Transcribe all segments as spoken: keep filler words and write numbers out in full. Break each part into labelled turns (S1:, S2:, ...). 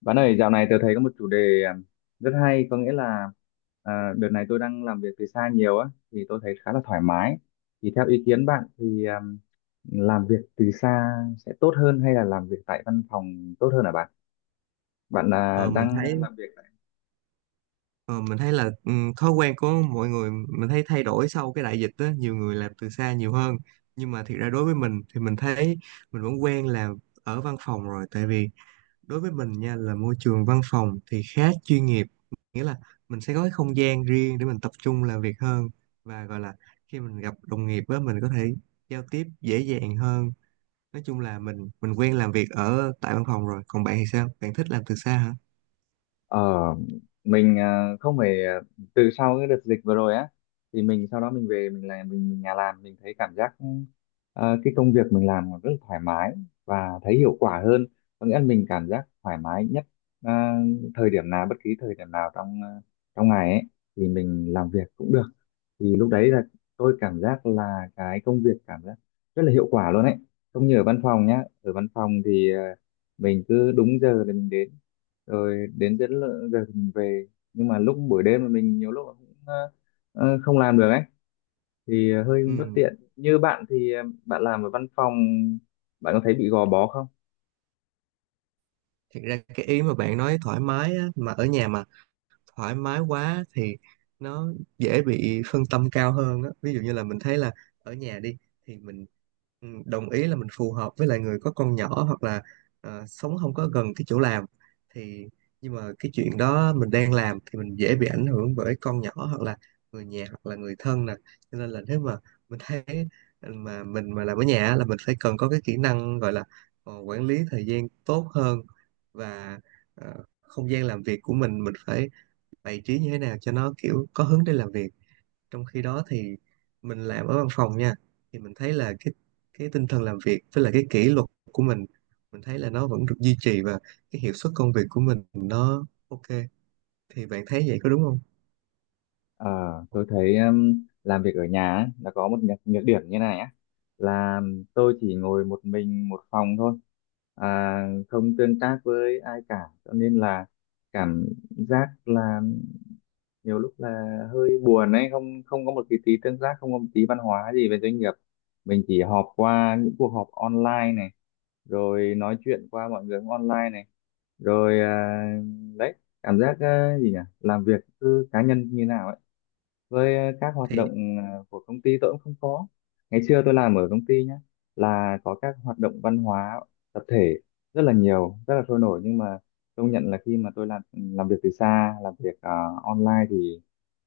S1: Bạn ơi, dạo này tôi thấy có một chủ đề à, rất hay, có nghĩa là à, đợt này tôi đang làm việc từ xa nhiều á, thì tôi thấy khá là thoải mái. Thì theo ý kiến bạn thì à, làm việc từ xa sẽ tốt hơn hay là làm việc tại văn phòng tốt hơn hả bạn? Bạn à,
S2: Ờ, mình
S1: đang
S2: thấy
S1: làm việc.
S2: ờ, mình thấy là ừ, thói quen của mọi người mình thấy thay đổi sau cái đại dịch á, nhiều người làm từ xa nhiều hơn. Nhưng mà thiệt ra đối với mình thì mình thấy mình vẫn quen làm ở văn phòng rồi, tại vì đối với mình nha, là môi trường văn phòng thì khá chuyên nghiệp, nghĩa là mình sẽ có cái không gian riêng để mình tập trung làm việc hơn, và gọi là khi mình gặp đồng nghiệp á, mình có thể giao tiếp dễ dàng hơn. Nói chung là mình mình quen làm việc ở tại văn phòng rồi, còn bạn thì sao, bạn thích làm từ xa hả?
S1: Ờ, mình à, không phải à, từ sau cái đợt dịch vừa rồi á, thì mình sau đó mình về mình làm mình, mình nhà làm mình thấy cảm giác à, cái công việc mình làm rất là thoải mái và thấy hiệu quả hơn, có nghĩa là mình cảm giác thoải mái nhất à, thời điểm nào, bất kỳ thời điểm nào trong à, trong ngày ấy thì mình làm việc cũng được. Thì lúc đấy là tôi cảm giác là cái công việc cảm giác rất là hiệu quả luôn ấy, không như ở văn phòng nhá. Ở văn phòng thì ờ, mình cứ đúng giờ thì mình đến, rồi đến đến lợ- giờ thì mình về, nhưng mà lúc buổi đêm là mình nhiều lúc cũng ờ, ờ, không làm được ấy, thì ờ, hơi bất
S2: Ừ.
S1: tiện. Như bạn thì ờ, bạn làm ở văn phòng bạn có thấy bị gò bó không?
S2: Thật ra cái ý mà bạn nói thoải mái á, mà ở nhà mà thoải mái quá thì nó dễ bị phân tâm cao hơn á. Ví dụ như là mình thấy là ở nhà đi, thì mình ừ, đồng ý là mình phù hợp với lại người có con nhỏ, hoặc là ờ, sống không có gần cái chỗ làm, thì nhưng mà cái chuyện đó mình đang làm thì mình dễ bị ảnh hưởng bởi con nhỏ, hoặc là người nhà, hoặc là người thân nè. Cho nên là nếu mà mình thấy ừ, mà mình mà làm ở nhà á, là mình phải cần có cái kỹ năng gọi là ờ, quản lý thời gian tốt hơn, và ờ, không gian làm việc của mình mình phải bày trí như thế nào cho nó kiểu có hướng để làm việc. Trong khi đó thì mình làm ở văn phòng nha, thì mình thấy là cái cái tinh thần làm việc với lại cái kỷ luật của mình mình thấy là nó vẫn được duy trì, và cái hiệu suất công việc của mình nó ok. Thì bạn thấy vậy có đúng không?
S1: Ờ, tôi thấy ừm, làm việc ở nhà ấy, là có một nhược, nhược điểm như này á, là tôi chỉ ngồi một mình một phòng thôi, à, không tương tác với ai cả, cho nên là cảm giác là nhiều lúc là hơi buồn ấy, không không có một cái tí tương tác, không có một tí văn hóa gì về doanh nghiệp. Mình chỉ họp qua những cuộc họp online này, rồi nói chuyện qua mọi người online này, rồi à, đấy, cảm giác à, gì nhỉ, làm việc cứ cá nhân như nào ấy, với ờ, các hoạt
S2: Thì
S1: động ờ, của công ty tôi cũng không có. Ngày xưa tôi làm ở công ty nhé, là có các hoạt động văn hóa tập thể rất là nhiều, rất là sôi nổi, nhưng mà công nhận là khi mà tôi làm ừ, làm việc từ xa, làm việc ờ, online thì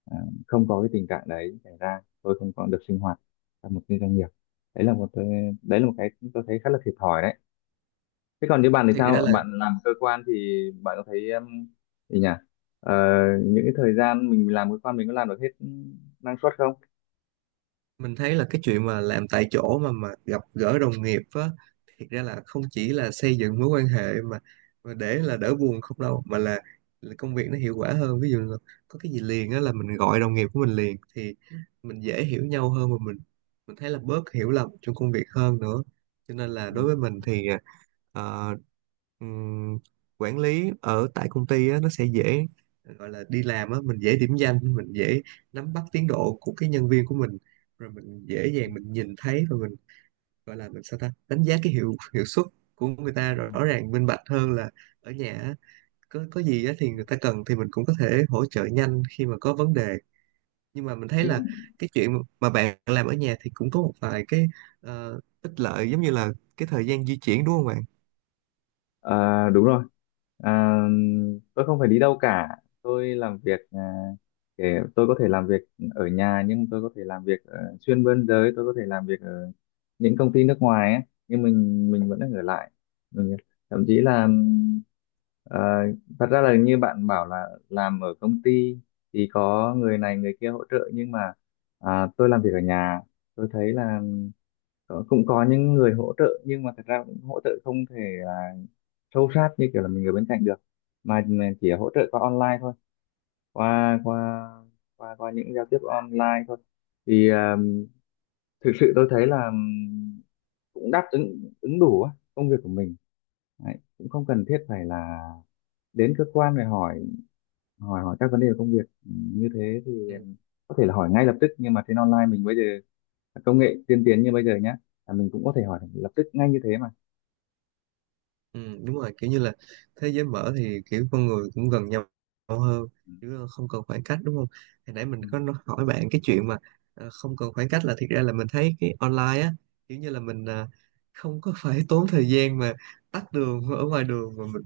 S1: ờ, không có cái tình trạng đấy xảy ra. Tôi không còn được sinh hoạt trong một cái doanh nghiệp. đấy là một tôi đấy là một cái tôi thấy khá là thiệt thòi đấy. Thế còn như bạn thì
S2: thiệt ra
S1: sao?
S2: là
S1: Bạn làm cơ quan thì bạn có thấy um, gì nhỉ? Ờ, những cái thời gian mình làm cơ quan mình có làm được hết năng suất không?
S2: mình thấy là cái chuyện mà làm tại chỗ mà mà gặp gỡ đồng nghiệp á, thiệt ra là không chỉ là xây dựng mối quan hệ mà, mà để là đỡ buồn không đâu, mà là, là công việc nó hiệu quả hơn. Ví dụ là có cái gì liền á là mình gọi đồng nghiệp của mình liền, thì mình dễ hiểu nhau hơn, và mình mình thấy là bớt hiểu lầm trong công việc hơn nữa. Cho nên là
S1: Ừ.
S2: đối với mình thì ờ, ừm, quản lý ở tại công ty á, nó sẽ dễ, gọi là đi làm á, mình dễ điểm danh, mình dễ nắm bắt tiến độ của cái nhân viên của mình, rồi mình dễ dàng mình nhìn thấy, và mình gọi là mình sao ta đánh giá cái hiệu hiệu suất của người ta rõ ràng minh bạch hơn là ở nhà á. có có gì á thì người ta cần thì mình cũng có thể hỗ trợ nhanh khi mà có vấn đề. Nhưng mà mình thấy là
S1: Như
S2: cái chuyện mà bạn làm ở nhà thì cũng có một vài cái ờ, ích lợi, giống như là cái thời gian di chuyển, đúng không bạn?
S1: À, đúng rồi. À, tôi không phải đi đâu cả. Tôi làm việc à, để tôi có thể làm việc ở nhà, nhưng tôi có thể làm việc ờ, xuyên biên giới, tôi có thể làm việc ở những công ty nước ngoài ấy, nhưng mình mình vẫn ở lại. Mình, thậm chí là ừm, ờ, thật ra là như bạn bảo là làm ở công ty thì có người này người kia hỗ trợ, nhưng mà à, tôi làm việc ở nhà, tôi thấy là có- cũng có những người hỗ trợ, nhưng mà thật ra cũng hỗ trợ không thể sâu sát như kiểu là mình ở bên cạnh được, mà mình chỉ hỗ trợ qua online thôi, qua qua qua qua những giao tiếp online thôi, thì à, thực sự tôi thấy là ừm, cũng đáp ứng ứng đủ á, công việc của mình. Đấy, cũng không cần thiết phải là đến cơ quan để hỏi hỏi hỏi các vấn đề về công việc. Ừ, như thế thì em có thể là hỏi ngay lập tức, nhưng mà trên online mình bây giờ công nghệ tiên tiến như bây giờ nhá, là mình cũng có thể hỏi lập tức ngay như thế mà.
S2: Ừ, đúng rồi, kiểu như là thế giới mở thì kiểu con người cũng gần nhau hơn,
S1: Ừ.
S2: chứ không cần khoảng cách đúng không. Hồi nãy mình
S1: Ừ.
S2: có nói- hỏi bạn cái chuyện mà ờ, không cần khoảng cách, là thiệt ra là mình thấy cái online á, kiểu như là mình ờ, không có phải tốn thời gian mà tắt đường ở ngoài đường mà mình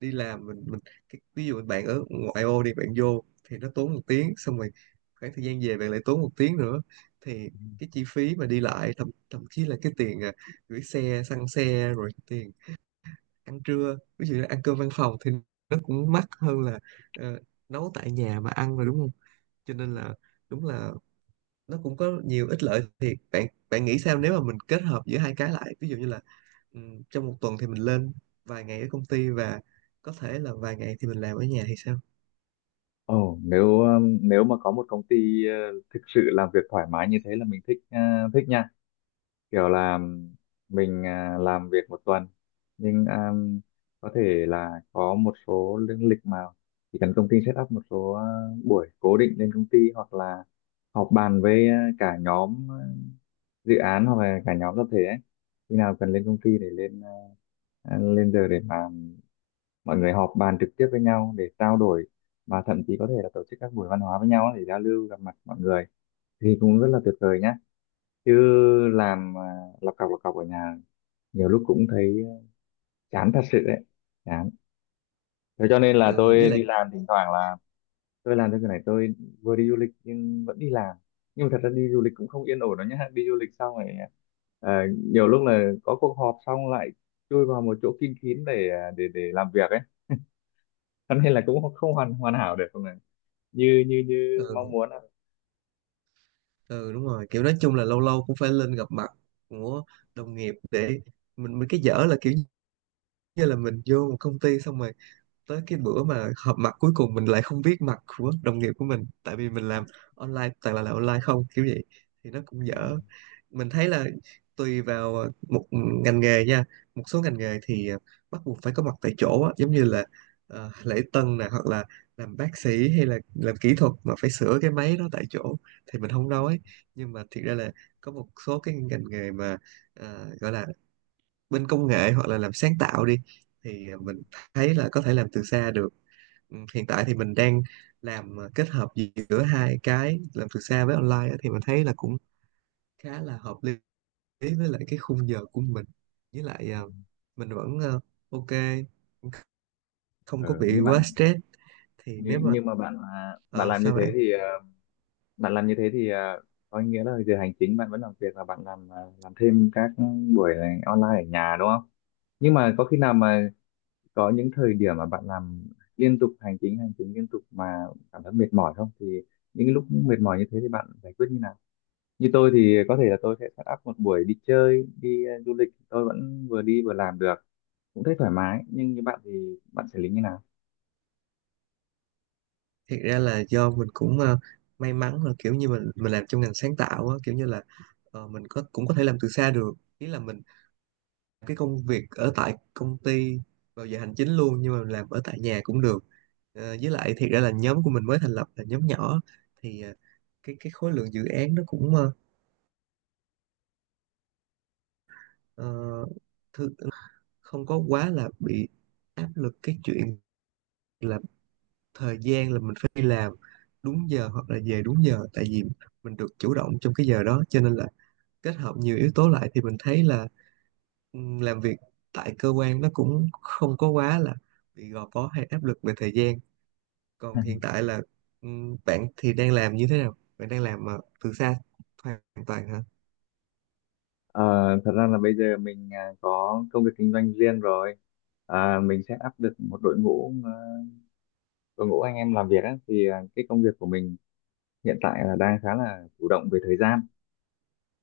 S2: đi làm mình mình cái, ví dụ bạn ở ngoại ô đi, bạn vô thì nó tốn một tiếng, xong rồi khoảng thời gian về bạn lại tốn một tiếng nữa, thì cái chi phí mà đi lại, thậm thậm chí là cái tiền ờ, gửi xe, xăng xe, rồi tiền ăn trưa, ví dụ như ăn cơm văn phòng thì nó cũng mắc hơn là ờ, nấu tại nhà mà ăn rồi đúng không. Cho nên là đúng là nó cũng có nhiều ích lợi thiệt. Bạn bạn nghĩ sao nếu mà mình kết hợp giữa hai cái lại, ví dụ như là ừm, trong một tuần thì mình lên vài ngày ở công ty, và có thể là vài ngày thì mình làm ở nhà thì sao?
S1: Ồ, nếu um, nếu mà có một công ty uh, thực sự làm việc thoải mái như thế là mình thích uh, thích nha. Kiểu là um, mình uh, làm việc một tuần, nhưng um, có thể là có một số lương lịch, mà chỉ cần công ty set up một số uh, buổi cố định lên công ty, hoặc là họp bàn với uh, cả nhóm uh, dự án, hoặc là cả nhóm tập thể ấy. Khi nào cần lên công ty để lên uh, lên giờ để mà mọi người họp bàn trực tiếp với nhau để trao đổi, và thậm chí có thể là tổ chức các buổi văn hóa với nhau để giao lưu gặp mặt mọi người thì cũng rất là tuyệt vời nhá. Chứ làm à, lọc cọc lọc cọc ở nhà nhiều lúc cũng thấy chán thật sự đấy, chán. Thế cho nên là
S2: Ừ, với
S1: tôi đi
S2: lại
S1: làm thỉnh thoảng là tôi làm cái này, tôi vừa đi du lịch nhưng vẫn đi làm. Nhưng mà thật ra đi du lịch cũng không yên ổn đâu nhá, đi du lịch xong rồi à, nhiều lúc là có cuộc họp xong lại chui vào một chỗ kín kín để à, để để làm việc ấy, cho nên là cũng không hoàn hoàn hảo được không này, như như như mong
S2: ừ,
S1: muốn ạ.
S2: ừ đúng rồi, kiểu nói chung là lâu lâu cũng phải lên gặp mặt của đồng nghiệp, để mình mình cái dở là kiểu như là mình vô một công ty xong rồi tới cái bữa mà họp mặt cuối cùng mình lại không biết mặt của đồng nghiệp của mình, tại vì mình làm online, toàn là làm online không kiểu vậy, thì nó cũng
S1: Đúng rồi.
S2: dở. Mình thấy là tùy vào một ngành nghề nha. Một số ngành nghề thì à, bắt buộc phải có mặt tại chỗ á, giống như là ờ, lễ tân nè, hoặc là làm bác sĩ, hay là làm kỹ thuật mà phải sửa cái máy đó tại chỗ, thì mình không nói. Nhưng mà thiệt ra là có một số cái ngành nghề mà ờ, gọi là bên công nghệ hoặc là làm sáng tạo đi, thì à, mình thấy là có thể làm từ xa được. Ừ, hiện tại thì mình đang làm ờ, kết hợp giữa hai cái, làm từ xa với online á, thì mình thấy là cũng khá là hợp lý với lại cái khung giờ của mình, với lại ờ, mình vẫn ờ, ok, không có
S1: Ừ,
S2: bị
S1: như
S2: quá
S1: bạn
S2: stress. Thì
S1: như,
S2: nếu mà
S1: nhưng mà bạn à, bạn
S2: ờ,
S1: làm như
S2: sao
S1: thế
S2: bạn,
S1: thì à, bạn làm như thế thì à, có nghĩa là giờ hành chính bạn vẫn làm việc và bạn làm à, làm thêm các buổi này online ở nhà đúng không? Nhưng mà có khi nào mà có những thời điểm mà bạn làm liên tục hành chính hành chính liên tục mà cảm thấy mệt mỏi không, thì những cái lúc mệt mỏi như thế thì bạn giải quyết như nào? Như tôi thì có thể là tôi sẽ set up một buổi đi chơi, đi à, du lịch, tôi vẫn vừa đi vừa làm được, cũng thấy thoải mái. Nhưng như bạn thì bạn xử lý như nào?
S2: thiệt ra là do mình cũng ờ, may mắn là kiểu như mình mình làm trong ngành sáng tạo á, kiểu như là ờ, mình có cũng có thể làm từ xa được, ý là mình cái công việc ở tại công ty vào giờ hành chính luôn, nhưng mà làm ở tại nhà cũng được. Ờ, với lại thiệt ra là nhóm của mình mới thành lập, là nhóm nhỏ, thì ờ, cái cái khối lượng dự án nó cũng ờ, ờ, thư- không có quá là bị áp lực cái chuyện là thời gian, là mình phải đi làm đúng giờ hoặc là về đúng giờ, tại vì mình được chủ động trong cái giờ đó. Cho nên là kết hợp nhiều yếu tố lại thì mình thấy là ừm, làm việc tại cơ quan nó cũng không có quá là bị gò bó hay áp lực về thời gian. Còn hiện tại là ừm, bạn thì đang làm như thế nào? Bạn đang làm ờ, từ xa hoàn toàn hả?
S1: Ờ, thật ra là bây giờ mình à, có công việc kinh doanh riêng rồi, à, mình sẽ áp được một đội ngũ, à, đội ngũ anh em làm việc á, thì à, cái công việc của mình hiện tại là đang khá là chủ động về thời gian,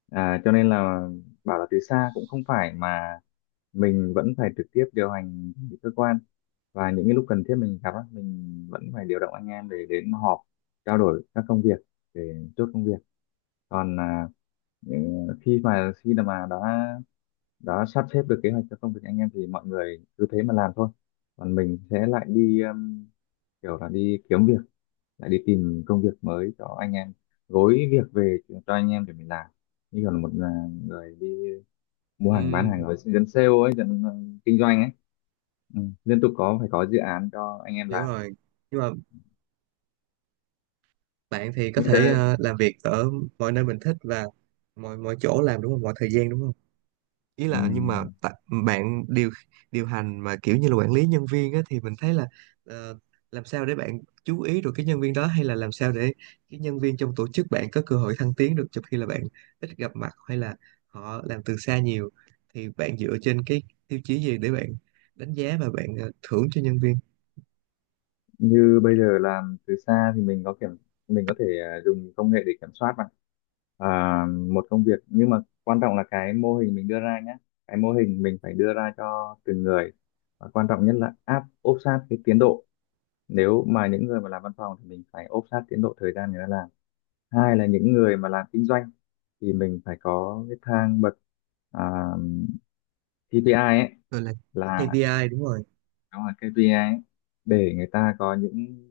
S1: à, cho nên là bảo là từ xa cũng không phải, mà mình vẫn phải trực tiếp điều hành cơ quan, và những cái lúc cần thiết mình gặp á, mình vẫn phải điều động anh em để đến họp trao đổi các công việc, để chốt công việc. Còn à, ừ, khi mà khi mà đã đã sắp xếp được kế hoạch cho công việc anh em thì mọi người cứ thế mà làm thôi, còn mình sẽ lại đi um, kiểu là đi kiếm việc, lại đi tìm công việc mới cho anh em, gối việc về cho anh em để mình làm. Như còn một à, người đi mua hàng bán hàng,
S2: Ừm,
S1: rồi dân sale ấy, dân ờ, kinh doanh ấy, ừ, liên tục có phải có dự án cho anh em
S2: hiểu
S1: làm
S2: rồi. Nhưng mà bạn thì có
S1: như
S2: thể
S1: thế.
S2: ờ, làm việc ở mọi nơi mình thích, và mọi mọi chỗ làm đúng không? Mọi thời gian đúng không? Ý
S1: Ừ,
S2: là nhưng mà tại- bạn điều điều hành mà kiểu như là quản lý nhân viên á, thì mình thấy là ờ, làm sao để bạn chú ý được cái nhân viên đó, hay là làm sao để cái nhân viên trong tổ chức bạn có cơ hội thăng tiến được, trong khi là bạn ít gặp mặt hay là họ làm từ xa nhiều, thì bạn dựa trên cái tiêu chí gì để bạn đánh giá và bạn ờ, thưởng cho nhân viên?
S1: như bây giờ làm từ xa thì mình có kiểm mình có thể à, dùng công nghệ để kiểm soát bạn à, một công việc, nhưng mà quan trọng là cái mô hình mình đưa ra nhé, cái mô hình mình phải đưa ra cho từng người, và quan trọng nhất là áp ốp sát cái tiến độ. Nếu mà những người mà làm văn phòng thì mình phải ốp sát tiến độ thời gian người ta làm, hai là những người mà làm kinh doanh thì mình phải có cái thang bậc à, ca pê i ấy,
S2: Rồi, là
S1: là
S2: ca pê i, đúng rồi,
S1: đó là ca pê i ấy, để người ta có những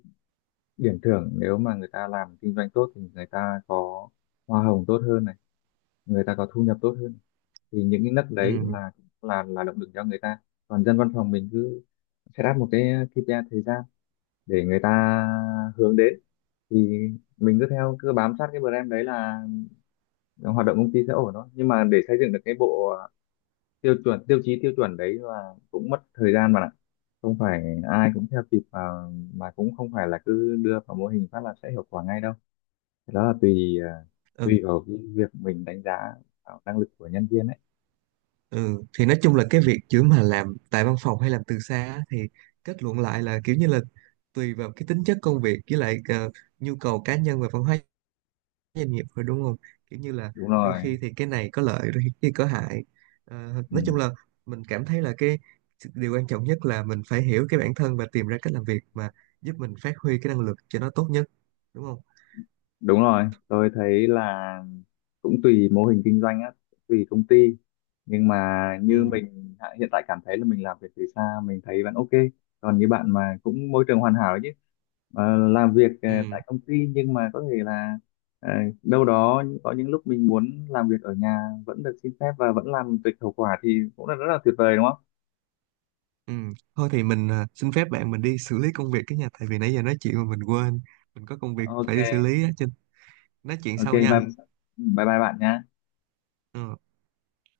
S1: điểm thưởng, nếu mà người ta làm kinh doanh tốt thì người ta có hoa hồng tốt hơn này, người ta có thu nhập tốt hơn, thì những cái nấc đấy
S2: ừ.
S1: là là là động lực cho người ta. Còn dân văn phòng mình cứ set up một cái ca pê i thời gian để người ta hướng đến, thì mình cứ theo, cứ bám sát cái brand đấy là hoạt động công ty sẽ ổn thôi. Nhưng mà để xây dựng được cái bộ tiêu chuẩn, tiêu chí tiêu chuẩn đấy là cũng mất thời gian mà ạ, không phải ai cũng theo kịp, và mà cũng không phải là cứ đưa vào mô hình phát là sẽ hiệu quả ngay đâu. Cái đó là tùy à, tùy vào cái việc mình đánh giá vào năng lực của nhân viên ấy.
S2: Ừ, thì nói chung là cái việc chữ mà làm tại văn phòng hay làm từ xa á, thì kết luận lại là kiểu như là tùy vào cái tính chất công việc, với lại ờ, nhu cầu cá nhân và văn hóa doanh nghiệp thôi, đúng không? Kiểu như là
S1: Đúng
S2: đôi
S1: rồi.
S2: khi thì cái này có lợi, đôi khi có hại. Ờ,
S1: Ừ.
S2: nói chung là mình cảm thấy là cái điều quan trọng nhất là mình phải hiểu cái bản thân và tìm ra cách làm việc mà giúp mình phát huy cái năng lực cho nó tốt nhất, đúng không?
S1: Đúng rồi, tôi thấy là cũng tùy mô hình kinh doanh á, tùy công ty, nhưng mà như
S2: Ừ,
S1: mình hạ- hiện tại cảm thấy là mình làm việc từ xa mình thấy vẫn ok. Còn như bạn mà cũng môi trường hoàn hảo ấy chứ, Ờ, làm việc ờ,
S2: ừ.
S1: tại công ty, nhưng mà có thể là ờ, đâu đó có những lúc mình muốn làm việc ở nhà vẫn được xin phép và vẫn làm tùy hiệu quả, thì cũng là rất là tuyệt vời đúng không?
S2: Ừ. Thôi thì mình à, xin phép bạn, mình đi xử lý công việc cái nhà, tại vì nãy giờ nói chuyện mà mình quên mình có công việc
S1: Ok.
S2: phải đi xử lý á chứ. Nói chuyện
S1: Ok
S2: sau
S1: bye,
S2: nha.
S1: bye bye bạn nhé.
S2: Ừ.